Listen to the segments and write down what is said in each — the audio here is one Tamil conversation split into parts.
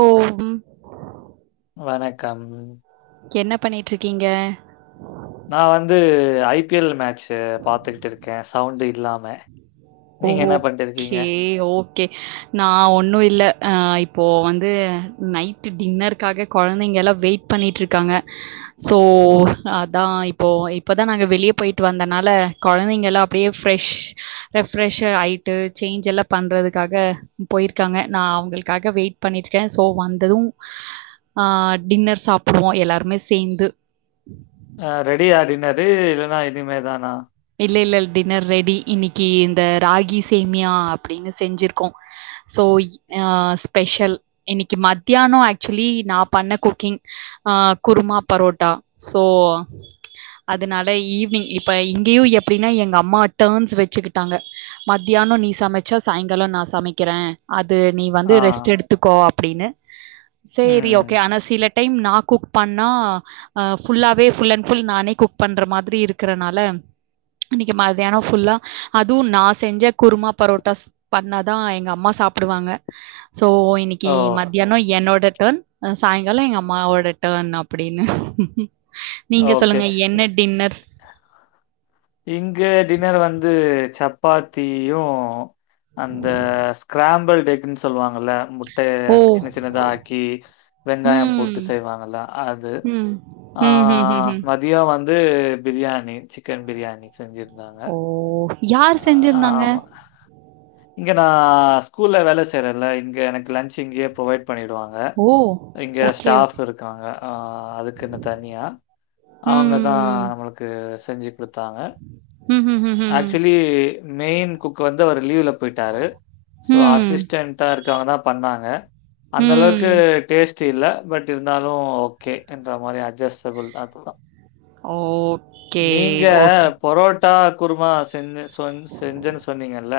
ஓ ம் வணக்கம் என்ன பண்ணிட்டுருக்கீங்க நா வந்து ஐ பி எல் மேட்சு பாத்துக்கிட்டுருக்கே சவுண்டு இல்லாம ஓ நீங்க என்ன பண்ணிட்டு இருக்கீங்க? ஓகே ஓகே நா ஒன்னு இல்ல அ இப்போ வந்து நைட்டு் டின்னருக்காக கொழந்தைங்கெல்லா வெயிட் பண்ணிட்டுருக்காங்க சோ அதா இப்போ இப்பதா நாங்க வெளியே போயிட்டு வந்தனால கொழந்தைங்கலா அப்டியே ஃப்ரெஷ் ரெஃப்ரெஷ்லாயிட்டு சேஞ்செ ல்லா பண்ணுறதுக்காக போயிருக்காங்க நா அவுங்களுக்காக வெயிட் பண்ணிட்ருக்கே சோ வந்தது ஆ டின்னர் சாப்பிடுவோ எல்லாருமே சேந்து அ ரெடியா டின்னரு இல்லன்னா இனிமே தானா இல்லேல்ல டின்னர் ரெடி இன்னைக்கி இந்த ராகி சேமியா அப்டின்னு செஞ்சிருக்கோ சோ அ ஸ்பெஷல் இன்னைக்கி மத்தியானோ ஆக்சுவலி நா பண்ண குக்கிங் ஆ குருமா பரோட்டா சோ அதனால ஈவி்னிங் இப்ப இங் கியு எப்படின்னா எங்க அம்மா டர்ம்ஸ் வச்சுக்கிட்டாங்க மத்தியானோ நீ சமைச்சா சாயங்காலோ நா சமைக்கிறே அது நீ ஆ. வந்து ரெஸ்ட் எடுத்துக்கோ அப்பிடின்னு சேரி ம். ஓகே ஆனா சில டைம் நா குக் பண்ணா அ ஃபுல்லாவே ஃபுல் அண்ட் ஃபுல் நானே குக் பண்ற மாதிரி இருக்கறனால இன்னைக்கி மத்தியானோ ஃபுல்லா அதுவு நா செஞ்ச குருமா பரோட்டாஸ் பண்ணாதா எங்க அம்மா சாப்பிடுவாங்க சோ இன்னைக்கி ஓ! மத் தியான்னோ என்னோட டர்ன் சாய்ங்காலோ எங்க அம்மாவோட டர்ன் அப்புடின்னு நீங்க ஓகே. சொல்லுங்க என்ன டின்னர்ஸ் இங்க டின்னர் வந்து சப்பாத்தியு அந்த ஸ்கிராம்பல்ட் எக்னு சொல்வாங்கல ட்ட ஓ! சின்ன சின்னதா ஆக்கி வெங்காய ம். போட்டு செய்வாங்கல அது ம். ஆ ம்ஹ்ஹ்ம். மதியொ வந்து பிரியாணி சிக்கன் பிரியாணி செஞ்சிருந்தாங்க ஓ யார் செஞ்சிருந்தாங்க? ஆமா இங்க நா ஸ்கூல்ல வேல செய்றல இங்க எனக்கு லன்ச் இங்கயே ப்ரொவைட் பண்ணிடுவா ங்க ஓ! இங்க ஓகே. ஸ்டாஃப் ஓகே இருக் இருக்காங்க அ அதுக்குனு தனியா அவங்கதா ம். நம்மளுக் கு செஞ்சு குடுத்தாங்க ஹு ஹு ஹு ஹு ம் ம். கு மெயின் குக் வந்து அவர் லீவ்ல போயிட்டாரு ம் சோ ம் அசிஸ்டன்ட் தா இருக்கவங்கதா பண்ணாங்க அந்தளவுக்கு ம் டேஸ்ட் ட் இல்ல பட் இருந்தாலு ஓகே என்ற மாரி அட்ஜஸ்டபிள் அதுதா ஓகே. நீங்க ஓகே. பரோட்டா குருமா செஞ்ச சொன் செஞ்சன் சொன்னீங்கல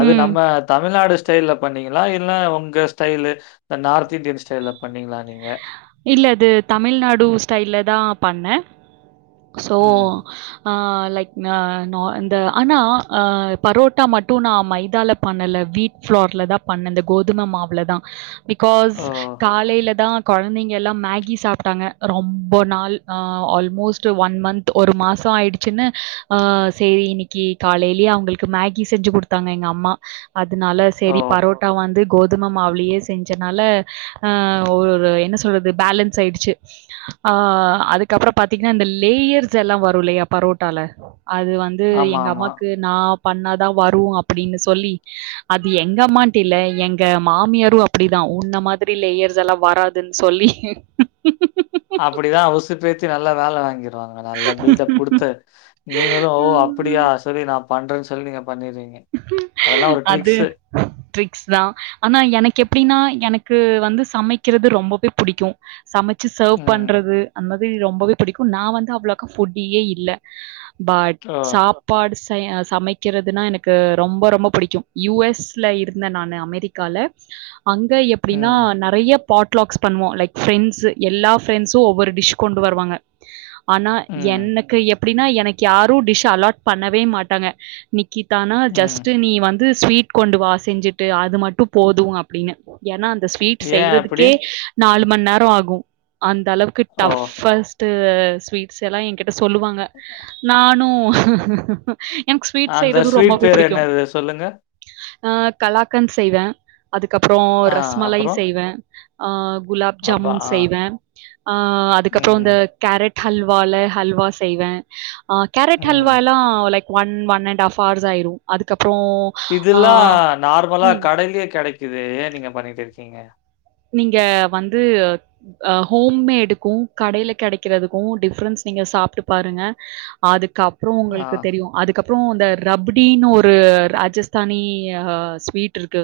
அது ம். நம்ம தமிழ்நாடு ஸ் ஸ்டைல்ல பண்ணீங்களா இல்ல உங்க ஸ்டைலு இந்த நார்த் இந்தியன் ஸ்டைல்ல பண்ணீங்களா நீங்க இல்ல அது தமிழ்நாடு ஸ்டைல்ல தா பண்ண சோ ம். ஆ லைக் இந்த ஆனா பரோட்டா மட்டு நா மைதால பண்ணல வீட் புளோர்லதா பண்ண இந்த கோதும மாவுலதா பிகாஸ் ஓ! காலைல தா கொழந்தைங்கலா மேகி சாப்டாங்க ரொம்ப நாள் ஆல்மோஸ்ட் ஒன் மந்த ஒரு மாசொ ஆயிடுச்சுனு ஆ செரி இன்னிக்கு காலைலியே அவங்களுக்கு மேகி செஞ்சு குடுத்து தாங்க எங்க அம்மா அதனால ஓ! சரி பரோட்டா வந்து கோதும மாவுலயே செஞ்சனால ஆ ஒரு என்ன சொல்றது பேலன்ஸ் ஆயிடுச்சு ஆ அதுக்கப்றொ பாத்தீங்கனா இந்த லேயர்ஸ் எல்லா வரு இல்லையா பரோட்டால அது வந் து ஆமா, எங்க ஆமா. அம்மாக்கு நா பண்ணாதா வரு அப்டினு சொல்லி அது எங்க அம்மான்ட்ட இல்ல எங்க மாமியாரு அப்டிதா உன்ன மாதிரி லேயர் இதெல்லா வராதுன் சொல்லி அப்டிதா உசுப்பேத்தி நல்லா வேல வாங்கிரு வாங்க நல்லா பில்டப் குடுத்து நீங்களூ ஓ அப்பிடியா சொல்லி நா பண்றன் சொல்லி நீங்க பண்ணிர்ரீங்க அது ட்ரிக்ஸ் தா ஆனா எனக்கு எப்டினா எனக்கு வந்து சமைக்கிறது ரொம்பவே புடிக்கும் சமச்சு சர்வ் ம். பண்றது அந் மாதிரி ரொம்பவே பிடிக்கும் நா வந்து அவ்வளக்கா ஃபுட்டியே இல்ல பட் ஓ! சாப்பாடு செ சமைக்கிறதுனா எனக் ரொம்ப ரொம்ப புடிக்கு யூ எஸ்ல இருந்தே நானு அமெரிக்கால அங்க எப் அப்டினா ம். நறைய பாட்லாக்ஸ் பண்வோ லைக் ஃப்ரெண்ட்ஸூ எல்லா ஃப்ரெண்ட்ஸு ஒவ்வொரு டிஷ் கொண்டு வருவாங்க ஆனா ம். என்க்கு எப்டினா எனக்கு யாரு டிஷ் அலாட் பண்ணவே மாட்டாங்க நிக்கிட் தானா ம். ஜஸ்ட்டு நீ வந்து ஸ்வீட் கொண்டு வா செஞ்சுட்டு அது மட்டும் போது அப் ப்டின் ஏனா அந்த ஸ்வீட் ஏன் அப்படி? செய்யறதுக்கே நாலு மணி நேரொ ஆகு அந்தளவுக் ஓ! டஃப்ஃபஸ்ட்டு ஸ்வீட்ஸ் எல்லா எங்கிட்ட சொல்லுவாங்க [inaudible] நானு எனக் ஸ்வீட் செய் அந்த ஸ்வீட் பேர் என்னது சொல்லுங்க ஆ கலாக்கந் செய்வே அதுக்கப்றோ ஆ, ரஸ் மலாய் அப்புறம்? செய்வே அ குலாப் அப்பா ஜாமுன் ஆ. செய்வே அ அதுக்கப்றோ ம். இந்த கேரட் ஹல்வால ஹல்வா செய்வே அ கேரட் ம். ஹல்வால்லா like one one and half hours ஆய்ரு அதுக்கப்றோ இதெல்லா நார்மலா கடைலே கெடைக்குதே ஏ நீங்க பண்ணிட்டுருக்கீங்க நீங்க வந்து அ ஹோம்மேடுக்கு கடைல கெடைக்கிறதுக்கு டிஃப்ரென்ஸ் நீங்க சாப்ட்டு பாருங்க அதுக்கப்றோ ஆ, உங்கள்க்கு தெரியு அதுக் கப்றோ இந்த ரபிடின் ஒரு ராஜஸ்தானி ய ஹ ஸ்வீட்ருக்கு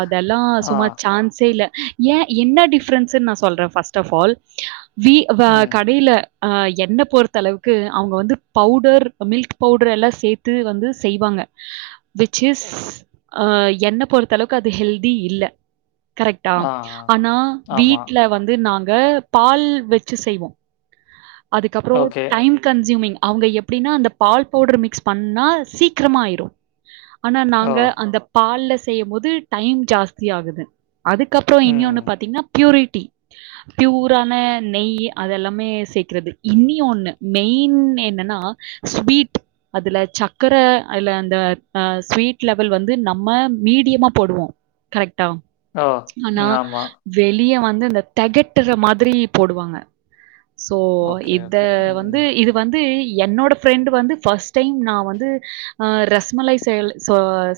அதெல்லா ஆ, சும்மா சான்ஸே இல்ல ஏ என்ன டிஃப்ரன்ஸ்ஸுன் நா சொல்றே ஃபஸ்ட்ட ஃபால் வீ வ ம். கடைல அ என்ன பொறுத்தளவுக்கு அவுங்க வந்து பவுடர் அ மில்க் பவுடர் எல்லா சேத்து வந்து செய்வாங்க விச் இஸ் அ என்ன பொறுத்தளவுக்கு அது ஹெல்தி இல்ல ஆ அ நா வீட்ல வந்து நாங்க பால் வெச்சு செய்வோ அதுக்கப்றோ ஓகே. டைம் கன்ஸ்யூமிங் அவுங்க எப்டின்னா அந்த பால் பவுட்ரு மிக்ஸ் பண்ணால் சீக்கிரமா ஆயிரு ஆனா ஓ! நாங்க அந்த பால்ல செய்யம்போது டைம் ஜாஸ்தி ஆகுது அதுக் கப்றோ ம். இன்யொன்னு பாத்தீங்னா ப்யூரிட்டி ப்யூரான நெய் அதெல்லாமே சேக்கிறது இனியொன்னு மெய்ன் என்னனா ஸ்வீட் அதுல சக்கர இல்ல அந்த அ ஸ்வீட் லெவல் வந்து நம்ம மீடியமா போடுவோ கரெக்டா ஓ! ஆனா ம். ஆமா. வெளிய வந்து இந்த தெகட்ற மாதிரி போடுவாங்க சோ ஓகே, இத ஓகே. ம், வந்து இது வந்து என்னோட ஃப்ரெண்ட் வந்து ஃபஸ்ட் டைம் நா வந்து அ ரஸ் மலாய் செயல் சோ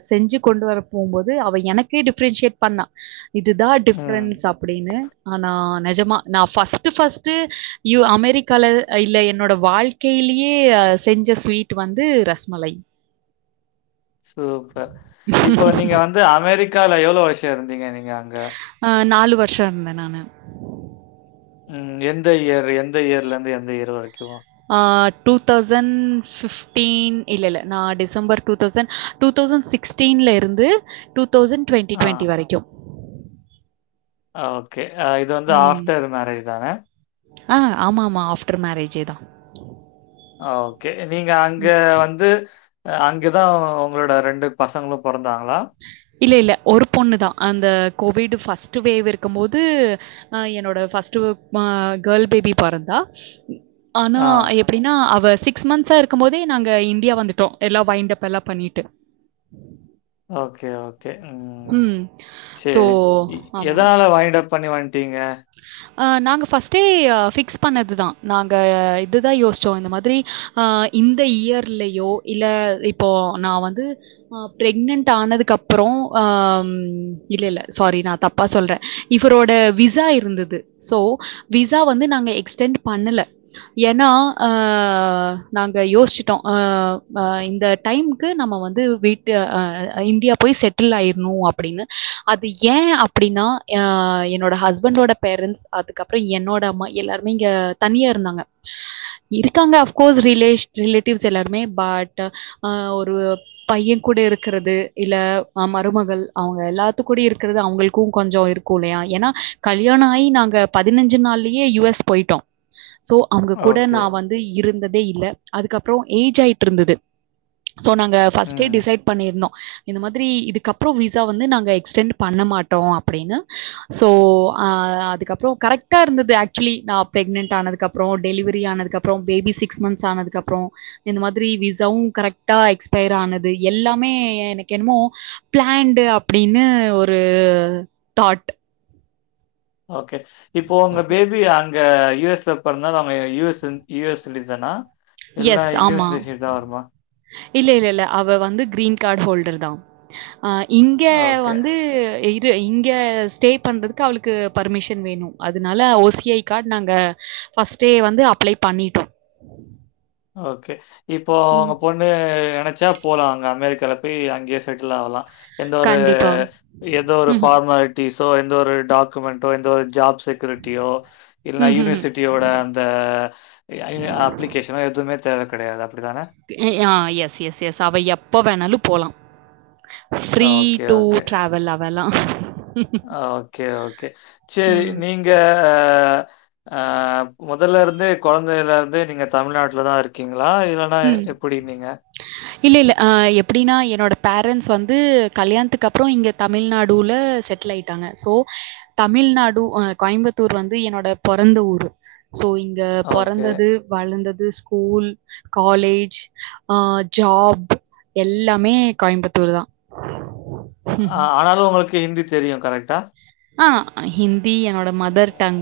செஞ்சு கொண்டு வர போம்போது அவ எனக்கே டிஃப்ரென்ஷியேட் பண்ணா இதுதா ம். டிஃப்ரன்ஸ் அப்டினு ஆனா நெஜமா நா ஃபஸ் ட்டு ஃபஸ்ட்டு யூ அமெரிக்கால இல்ல என்னோட வாழ்க்கைலியே அ செஞ்ச ஸ்வீட் டு வந்து ரஸ் மலய் சூப்பர் இப்போ நீங்க வந்து அமெரிக்கால எவ்ளோ வர்ஷோ இருந்தீங்க நீங்க அங்க அ நாலு வர்ஷோ இருந்தே நானு ம் எந்த இயரு எந்த இயர்லர்ந்து எந்த இயர் வரைக்கு அ டூ தௌசண் ஃபிஃப் டீன் இல்ல இல்ல நா December two thousand two thousand சிக்ஸ்டீன்லருந்து டூ தௌசண்ட் ட்வெண்ட்டி ஆ. ட்வெண்ட்டி வரைக்கு அ ஓகே அ இது வந்து ம். ஆஃப்டர் மேரேஜ் தான ஆ ஆமாமா ஆஃப்ட்ரு மேரேஜே தா அ ஓகே நீங்க அங்க ம். வந்து அ அங்கதா உங்களோட ரெண்டு பசங்களு பொறந்தாங்ளா இல்ல இல்ல ஒரு பொண்ணு தா அந்த கோவிடு ஃபஸ்ட்டு வேவ் இருக்கமோது அ என்னோட ஃபஸ்ட்டு ம கேள் பேபி பொறந்தா ஆனா ஆ. எப்டின்னா அவ சிக்ஸ் மன்ஸ்ஸா இருக்கம்போதே நாங்க இந்தியா வந்துட்டோ எல்லா வைண்டப் எல்லா பண்ணீட்டு உம் ஓகே ஓகே ம் ஸோ சேரி ஆமா. எதால வாங்கிட பண்ணி வன்ட்டீங்க அ நாங்க ஃபர்ஸ்ட்டே ஃபிக்ஸ் பண்ணதுதா நாங்க இதுதா யோசிச்சோ இந்த மாதிரி ஆ இந்த இயர்லயோ இல்ல இப்போ நா வந்து ப்ரெக்னண்ட் ஆனதுக்கு அப்றோ இல்ல இல்ல சாரி நா தப் பா சொல்ற இவரோட விசா இருந்தது சோ விசா வந்து நாங்க எக்ஸ்டெண்ட் பண்ணல ஏன்னா அஹ் நாங்க யோசிச்சுட்டோ அஹ் இந்த டைமுக்கு நம்ம வந்து வீட்டு அ இந்தியா போய் செட்டில் ஆயிர்ணு அப்டின்னு அது ஏ அப் அப்டின்னா அ என்னோட ஹஸ்பண்டோட பேரண்ட்ஸ் அதுக்கப்றோ என்னோட அம்மா எல்லாருமே இங்க தனியா இருந்தாங்க இருக்காங்க அஃப்கோர்ஸ் ரிலேஷ் ரிலேட்டிவ்ஸ் எல்லாருமே பட் அ ஒரு பைய கூட இருக்கிறது இல்ல மருமகள் அவுங்க எல்லாத்து கூடயு இருக்கறது அவுங்களுக்கும் கொஞ்சோ இருக்கு கூலயா ஏன்னா கல் கல்யாண ஆயி நாங்க பதினஞ்சு நாள்லியே யூ எஸ் போயிட்டோ சோ அவங்க கூட ஓகே. நா வந்து இருந்ததே இல்ல அதுக்கப்றோ ஏஜ் ஆயிட்டு இருந்தது சோ நாங்க ஃபர்ஸ்டே ம். டிசைட் பண்ணியிருந்தோ இந்த மாதிரி இதுக்கப்புறோ விசா வந்து நாங்க எக்ஸ்டெண்ட் பண்ண மாட்டோ அப்டின்னு சோ அதுக்கப்றோ கரெக்டா இருந்தது ஆக்சுலி நா பிரெக்னன்ட் ஆனதுகப்றோ டெலிவரி ஆனதுகப் அப்றோ பேபி சிக்ஸ் மந்த்ஸ் ஆனதுக்கு அப்றோ இந்த மாதிரி விசாவு கரெக்டா எக்ஸ்பயர் ஆனது எல்லாமே எனக்கு என்னமோ பிளான்டு அப்டின்னு ஒரு தாட் ஓகே இப்போ உங்க பேபி அங் க யூ எஸ் ல பிறந்தனால அவங்க யூ எஸ் யூ எஸ் சிட்டிசன்னா இல்ல எஸ். இண்டியன் ஆமா. சிட்சீஷ் தா வருமா இல்ல இல்ல இல்ல அவ வந்து கிரீன் கார்டு ஹோல்டர் தா அ இங்க ஓகே. வந்து இப் இங்க ஸ்டே பண்றதுக்கு அவளுக்கு பர்மிஷன் வேணு அதனால ஓ சி ஐ கார்ட் நாங்க ஃபஸ்ட்டே வந்து அப்ளை பண்ணிட்டோ ஓகே இப்போ உங்க பொண் ணு நெனச்சா போலா அங்க அமெரிக்கால போய் அங்கே செட்ல் ஆவலா எந்த ஒரு கண்டிப்பா. எந்த ஒரு சூப்பர். ம்ஹ்ம். ஃபார்மாலிட்டிஸோ எந்த ஒரு டாக்குமெண்டோ எந்த ஒரு ஜாப் செக் கிரிடியோ இல் ம்ஹ்ஹ்ம். யூனிவர்சிட்டியோட அந்த அப்ளிகேஷ ஏனா எதுமே தேவ கெடையாது அப்டித்தான ஆ எஸ் எஸ் எஸ் அவ எப்ப வேணாலு போலாம் free okay, two okay. Travel அவ லா ஓகே ஓகே சரி ம். நீங்க ஆ முதல்ல இருந்தே கொழந்தைல இருந்தே நீங்க தமிழ்நாட்டுல தா இருக்கீங்களா இல்ல னா ம். எப்டி நீங்க இல்ல இல்ல அ எப்டின்னா என்னோட பேரண்ட்ஸ் வந்து கல்யாணத்துக்கு அப்றோ இங்க தமிழ்நாடுல செட்டில் ஆயிட்டாங்க ஸோ தமிழ்நாடு் அ கோயம்புத்தூர் வந்து என்னோட பொறந்த ஊர் சோ அ ஓகே. பொறந்தது வளந்தது ஸ்கூல் காலேஜ் அஹ் ஜாப் எல்லாமே கோயம்புத்தூர் தா ஆ ஆனாலு உங்களுக்கு ஹிந்தி தெரியு கரெக்டா ஆ ஹிந்தி என்னோட மதர் டங்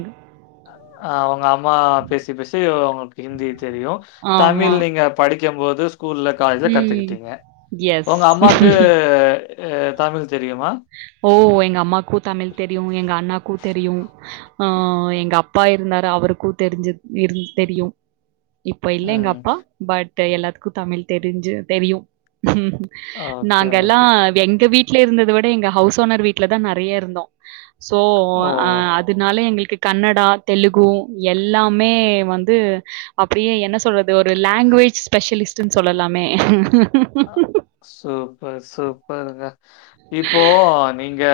ஆ உங்க அம்மா பேசி பேசி உங்களுக்கு ஹிந்தி தெரியு ஆமா. தமிழ் நீங்க படிக்கு போது ஸ்கூல்ல காலேஜ்ல ம். கத்துக்கிட்டீங்க எஸ். உங்க அம்மாக்கு தமிழ் தெரியுமா ஓ எங்க அம்மாக்கு தமிழ் தெரியு எங்க அண்ணாக்கு தெரியு ஆ எங்க அப்பா இருந்தாரு அவருக்கு தெரிஞ்சு இரு தெரியு இப்போ இல்ல எங்க ம். அப்பா பட் எல்லாத்துக்கு தமிழ் தெரிஞ்சு தெரியு ஓகே, நாங்கல்லா ஓகே. எங்க வீட்டுல இருந்தத விட எங்க ஹவுஸ் ஓனர் வீட்டுலதா நெறைய இருந்தோ சோ ஓ! அ அதுனால எங்களுக்கு கன்னடா தெலுகு எல்லாமே வந்து அப்டியே என்ன சொல்றது ஒரு லாங்குவேஜ் ஸ்பெஷலிஸ்ட்ன்னு சொல்லலாமே அ சூப்பர் சூப்பருங்க இப்போ நீங்க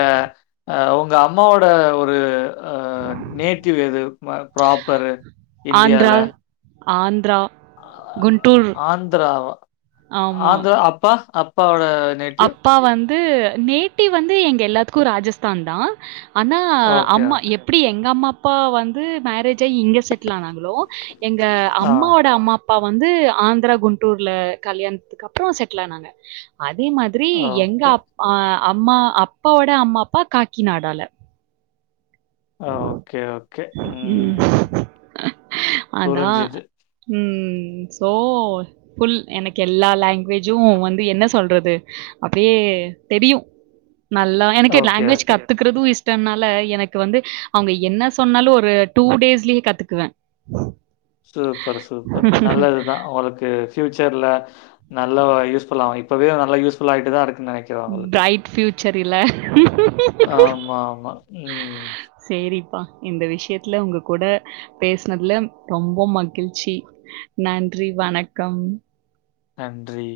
எ உங்க அம்மாவோட ஒரு ஆ நேட்டிவ் எது ப்ராப்பரு ஆந்திரா, இந்தியால ஆந்திரா ஆ குண்டூர் ஆந்திராவா ஆமா. ஆந்திரா அப்பா அப்பாவோட நேட்டிவ் அப்பா வந்து நேட்டிவ் வந்து எங்க எல்லாத்துக்கு ராஜஸ்தான் தா ஆனா ஓகே, அம்மா ஓகே. எப்டி எங்க அம்மா அப்பா வந்து மேரேஜ் ஆகி இங்க செட்டில் ஆனாங்க ளோ எங்க ஆ. அம்மாவோட அம்மா அப் பா வந்து ஆந்திரா குண்டூர்ல கல்யாணத்துக்கு அப்றோ செட்டில் ஆனாங்க அதே மா ரி எங்க ஓகே. அப் அ அம்மா அப்போட அம்மா அப்பா காக்கி நாடால ஆ ஓகே ஓகே ம் அதான். புரிஞ்சுது ம் சோ புல் எனக்கு எல்லா லாங்குவேஜு வந்து என சொல்றது அப்டியே தெரியு நல்லா எனக்கு ஓகே லாங்குவேஜ் ஓகே. கத்துக்கறது இஷ்டம்னால எனக்கு வந்து அவுங்க என சொன்னாலு ஒரு டூ டேஸ்லயே கத்துக்குவே சூப்பர் சூப்பர் நல்லதுதா ஒங்ளுக்கு ஃப்யூச்சர்ல நல்ல யூஸ்ஃபுல் ஆ இப்பவே நல்ல யூஸ்புல் ஆயிட்டு தா இருக்கு நென ஃபிரைட் ஃப்யூச்சர் இல்ல ஆமா ஆமா ம் சேரிப்பா இந்த விஷயத்துல உங்க கூட பேசனதுல ரொம்ப மகிழ்ச்சி நன்றி வணக்கம் நன்றி